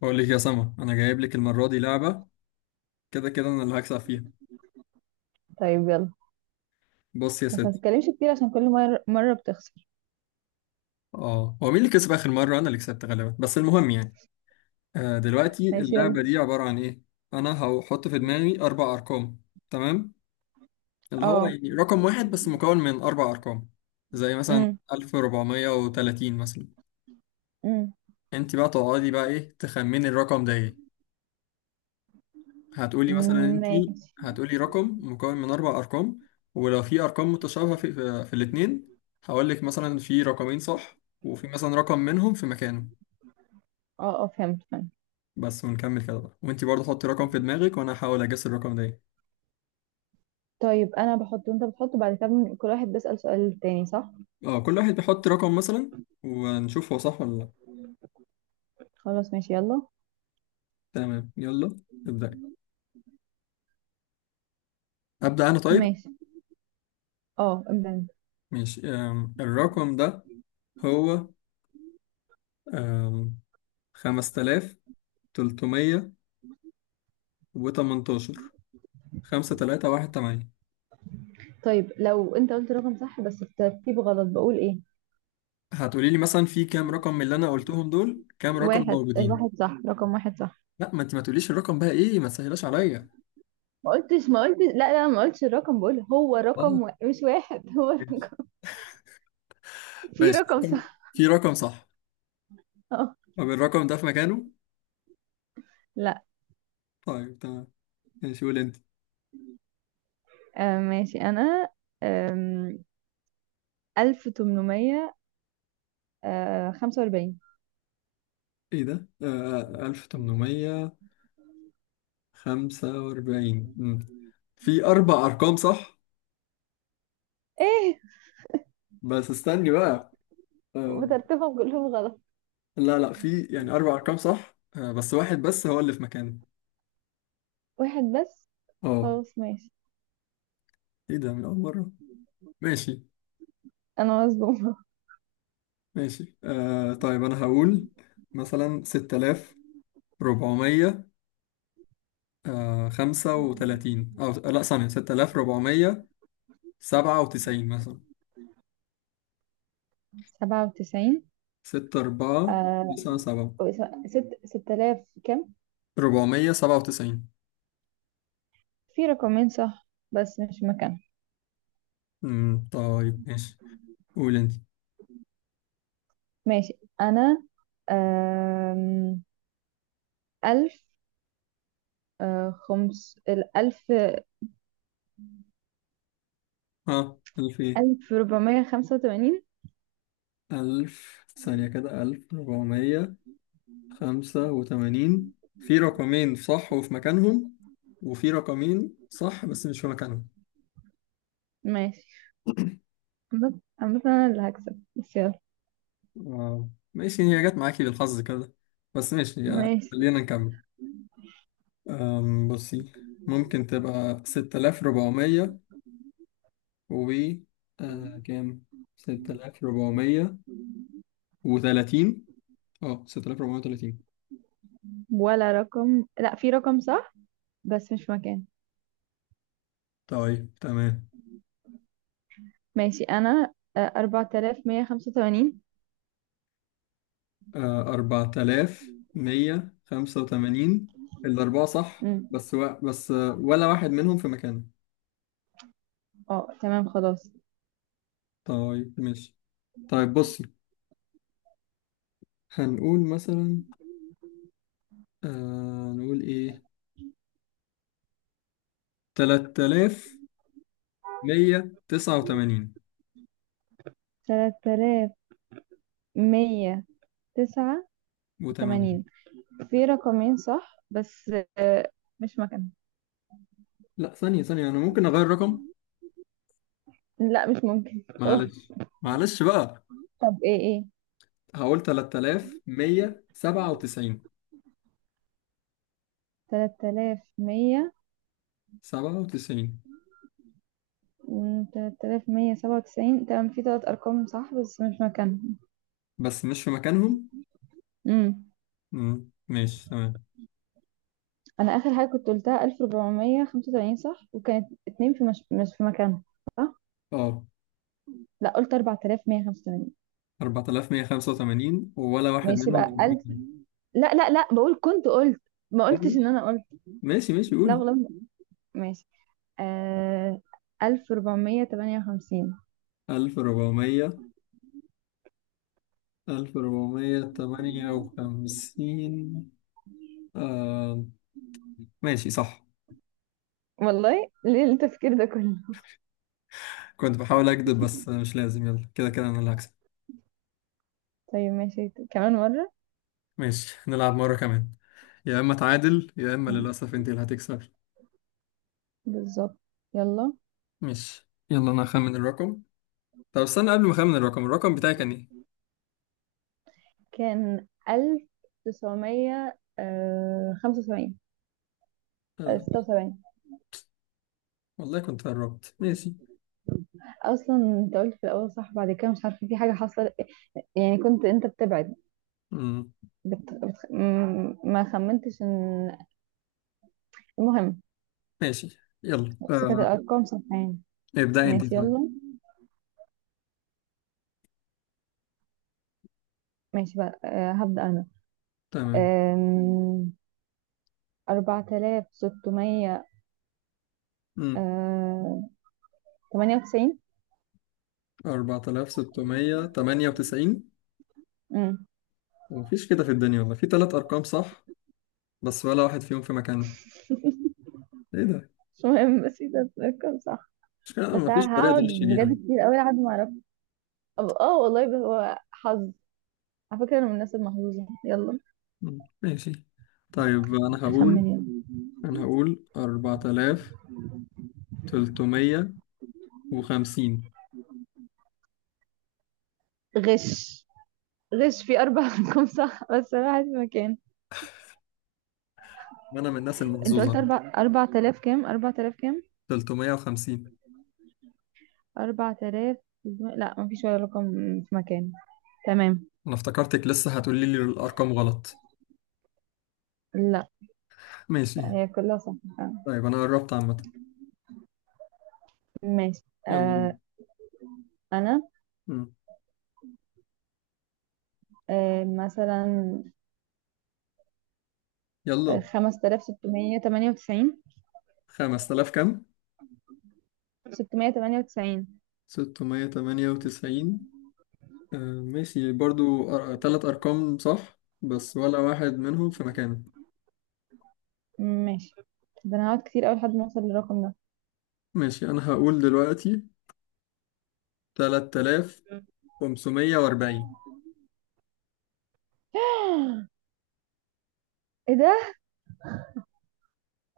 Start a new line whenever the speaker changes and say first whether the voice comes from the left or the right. left: بقول لك يا سما، انا جايب لك المره دي لعبه. كده كده انا اللي هكسب فيها.
right: طيب يلا.
left: بص يا
right: بس ما
left: ست.
right: تتكلمش كتير عشان كل مرة بتخسر.
left: اه، هو مين اللي كسب اخر مره؟ انا اللي كسبت غالبا، بس المهم يعني. آه، دلوقتي
right: ماشي يلا.
left: اللعبه دي عباره عن ايه؟ انا هحط في دماغي اربع ارقام. تمام. اللي هو
right: اه.
left: يعني رقم واحد بس مكون من اربع ارقام. زي مثلا
right: امم.
left: 1430 مثلا.
right: امم.
left: انت بقى تقعدي بقى ايه تخمني الرقم ده ايه؟ هتقولي مثلا انت.
right: ماشي.
left: هتقولي رقم مكون من اربع ارقام. ولو في ارقام متشابهه في الاثنين، هقول لك مثلا في رقمين صح وفي مثلا رقم منهم في مكانه.
right: اه، اه، فهمت فهمت.
left: بس ونكمل كده بقى، وانت برضه حطي رقم في دماغك وانا هحاول اجس الرقم ده ايه.
right: طيب، انا بحط وانت بتحط، وبعد كده كل واحد بيسأل سؤال تاني، صح؟
left: اه، كل واحد بيحط رقم مثلا. ونشوف هو صح ولا لا.
right: خلاص ماشي يلا.
left: تمام، يلا. ابدأ، ابدأ انا طيب.
right: ماشي. اه، ابدأ انت.
left: ماشي، الرقم ده هو آم، 5318. 5318.
right: طيب، لو انت قلت رقم صح بس الترتيب غلط، بقول ايه؟
left: هتقولي لي مثلا في كام رقم من اللي انا قلتهم؟ دول كام رقم
right: واحد.
left: موجودين؟
right: واحد صح، رقم واحد صح.
left: لا، ما انت ما تقوليش الرقم بقى، ايه ما تسهلاش عليا.
right: ما قلتش، لا، لا، ما قلتش الرقم، بقول هو
left: اه،
right: رقم مش واحد. هو رقم.
left: ماشي
right: في
left: ماشي.
right: رقم صح.
left: في رقم صح.
right: اه.
left: طب الرقم ده في مكانه؟
right: لا.
left: طيب، تمام. ماشي، قول انت.
right: آه، ماشي انا. 1845.
left: ايه ده؟ آه، 1845. مم. في اربع ارقام صح.
right: ايه؟
left: بس استني بقى. آه
right: بترتيبهم كلهم غلط؟
left: لا لا، في يعني اربع ارقام صح، بس واحد بس هو اللي في مكانه.
right: واحد بس؟
left: اه.
right: خلاص ماشي.
left: ايه ده من اول مره؟ ماشي
right: انا مصدومة.
left: ماشي، طيب، أنا هقول مثلا 6400، 35 أو لأ، ثانية، 6497 مثلا.
right: 97.
left: ستة أربعة
right: آه!
left: 9 7.
right: ست 6000 كم؟
left: 497.
right: في رقمين صح بس مش مكان.
left: طيب، ماشي. قول أنت.
right: ماشي. انا آم، ألف، خمس الألف،
left: ها؟ ألف إيه؟
right: 1485.
left: ألف، ثانية كده، 1485. في رقمين صح وفي مكانهم، وفي رقمين صح بس مش في مكانهم.
right: ماشي. عامة عامة، أنا اللي هكسب بس يلا.
left: آه. ماشي، هي جت معاكي بالحظ كده. بس ماشي.
right: ماشي.
left: خلينا نكمل. بصي، ممكن تبقى 6400 و كام، 6430. اه، 6430.
right: ولا رقم. لا، في رقم صح بس مش مكان.
left: طيب، تمام.
right: ماشي. انا 4185.
left: 4185. الأربعة صح،
right: امم.
left: بس ولا واحد منهم في مكانه.
right: اه، تمام، خلاص.
left: طيب، ماشي. طيب، بصي، هنقول مثلا، نقول ايه، 3000 189
right: تلاتة آلاف مية تسعة
left: و80.
right: وتمانين في رقمين صح بس آه، مش مكان.
left: لا، ثانية ثانية، أنا ممكن أغير رقم.
right: لا، مش ممكن. خلاص.
left: معلش، معلش بقى.
right: طب ايه؟ ايه؟
left: هقول 3197.
right: تلاتة آلاف مية.
left: 97.
right: 3197، تمام. في تلات أرقام صح بس مش مكان.
left: بس مش في مكانهم.
right: امم.
left: مم، ماشي، تمام.
right: أنا آخر حاجة كنت قلتها، 1485، صح، وكانت اتنين في مش في مكان، صح؟
left: اه،
right: لا، قلت 4185.
left: 4185 ولا واحد
right: ماشي
left: منهم
right: بقى.
left: كان في مكانه.
right: لا، لا، لا، بقول كنت قلت، ما
left: اه،
right: قلتش ان انا قلت.
left: ماشي ماشي ماشي،
right: لا
left: قول.
right: والله. ماشي. آه 1458.
left: 1400. 1458. آه. ماشي، صح.
right: والله ليه التفكير ده كله؟
left: كنت بحاول أكذب، بس مش لازم. يلا، كده كده أنا اللي هكسب.
right: طيب ماشي، كمان مرة.
left: ماشي، نلعب مرة كمان. يا إما تعادل، يا إما للأسف أنت اللي هتكسب.
right: بالظبط، يلا.
left: ماشي، يلا، أنا هخمن الرقم. طب استنى، قبل ما أخمن الرقم، الرقم بتاعي كان إيه؟
right: كان 1975، آه،
left: ال-
right: 76.
left: والله كنت قربت. ماشي،
right: اصلا انت قلت في الاول صح، بعد كده مش عارفه في حاجه حصلت، يعني كنت انت بتبعد.
left: مم.
right: ما خمنتش ان. المهم،
left: ماشي، يلا،
right: بس كانت
left: آه.
right: الارقام صح يعني.
left: ابدأ أنت
right: ماشي
left: طيب.
right: يلا. ماشي بقى، هبدأ أنا.
left: تمام.
right: آم، أربعة آلاف ستمية
left: مم.
right: آه، تمانية وتسعين.
left: 4698.
right: أمم.
left: ومفيش كده في الدنيا والله، في تلات أرقام صح بس ولا واحد فيهم في مكانه. إيه ده؟
right: مش مهم. بس ده الرقم صح.
left: مش كده
right: بس
left: مفيش
right: أنا
left: طريقة
right: هقعد
left: تغش بيها.
right: بجد كتير أوي لحد ما أعرف. اه، والله بس هو حظ. على فكرة، أنا من الناس المحظوظة. يلا.
left: مم. ماشي، طيب، أنا هقول
right: خمن يلا.
left: أنا هقول 4000 350.
right: غش! غش في أربع أرقام صح، بس أنا واحد في مكان.
left: ما انا من الناس
right: أنت قلت
left: المحظوظة.
right: أربع آلاف كام؟ أربع آلاف كام؟
left: 350.
right: أربع آلاف. لا، مفيش ولا رقم في مكان. تمام.
left: انا افتكرتك لسه هتقولي لي الارقام غلط.
right: لا،
left: ماشي.
right: هي كلها صح.
left: طيب، انا قربت عامة.
right: ماشي.
left: يلا.
right: انا
left: مم.
right: مثلا
left: يلا.
right: 5698.
left: 5000 كام؟
right: 698.
left: 698. آه، ماشي، برضو تلات ارقام صح بس ولا واحد منهم في مكانه.
right: ماشي. ده انا هقعد كتير اوي لحد ما اوصل للرقم ده.
left: ماشي، انا هقول دلوقتي 3540.
right: ايه ده؟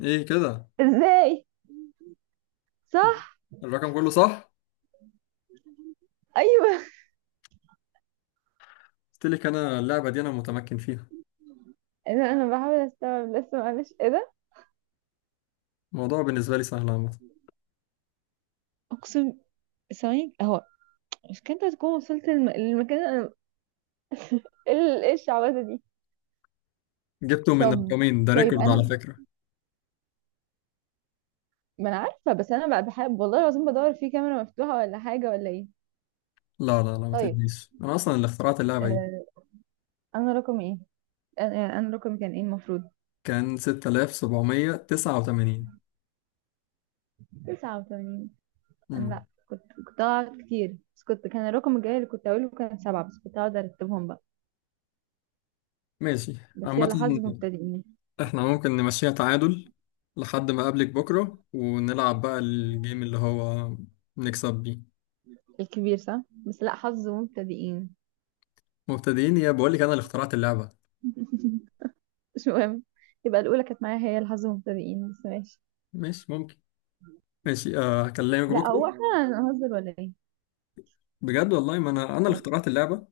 left: ايه كده؟
right: ازاي؟ صح؟
left: الرقم كله صح.
right: ايوه.
left: قلت لك، انا اللعبة دي انا متمكن فيها.
right: ايه ده؟ انا بحاول استوعب لسه، معلش. ايه ده؟
left: الموضوع بالنسبة لي سهل عامة.
right: اقسم. ثواني اهو. مش كنت هتكون وصلت للمكان اللي انا؟ ايه الشعبده دي؟
left: جبته من
right: طب
left: رقمين، ده
right: طيب
left: ريكورد
right: انا.
left: على فكرة.
right: ما انا عارفه، بس انا بقى بحب والله العظيم بدور في كاميرا مفتوحه ولا حاجه ولا ايه؟
left: لا لا لا، ما
right: طيب.
left: تقلقيش، أنا أصلا اللي اخترعت اللعبة دي.
right: آه... انا رقم ايه؟ انا، يعني أنا رقمي كان ايه المفروض؟
left: كان 6789.
right: 89. انا. لا،
left: امم
right: كنت اقعد كتير بس كنت، كان الرقم الجاي اللي كنت اقوله كان سبعة، بس كنت اقعد ارتبهم بقى.
left: ماشي.
right: بس
left: عامة
right: يلا، حظ مبتدئين.
left: إحنا ممكن نمشيها تعادل لحد ما أقابلك بكرة، ونلعب بقى الجيم اللي هو نكسب بيه.
right: الكبير صح، بس لا، حظ مبتدئين.
left: مبتدئين يا بقول لك، أنا اللي اخترعت اللعبة.
right: مش مهم. يبقى الاولى كانت معايا، هي الحظ مبتدئين، بس ماشي.
left: ماشي، ممكن. ماشي، هكلمك
right: لا، هو
left: بكرة.
right: احنا هنهزر ولا ايه؟
left: بجد والله، ما أنا اللي
right: م-
left: اخترعت اللعبة.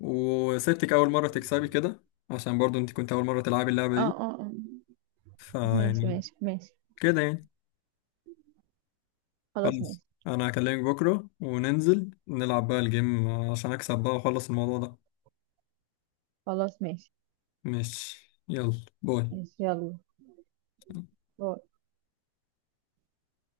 left: وسبتك أول مرة تكسبي كده، عشان برضو أنت كنت أول مرة تلعبي اللعبة
right: اه،
left: دي.
right: اه، اه. ماشي،
left: فيعني،
right: ماشي، ماشي.
left: كده يعني.
right: خلاص ماشي.
left: خلاص، انا هكلمك بكره وننزل نلعب بقى الجيم عشان اكسب بقى واخلص الموضوع ده.
right: خلاص ماشي.
left: ماشي، يلا، باي.
right: ماشي يلا. باي.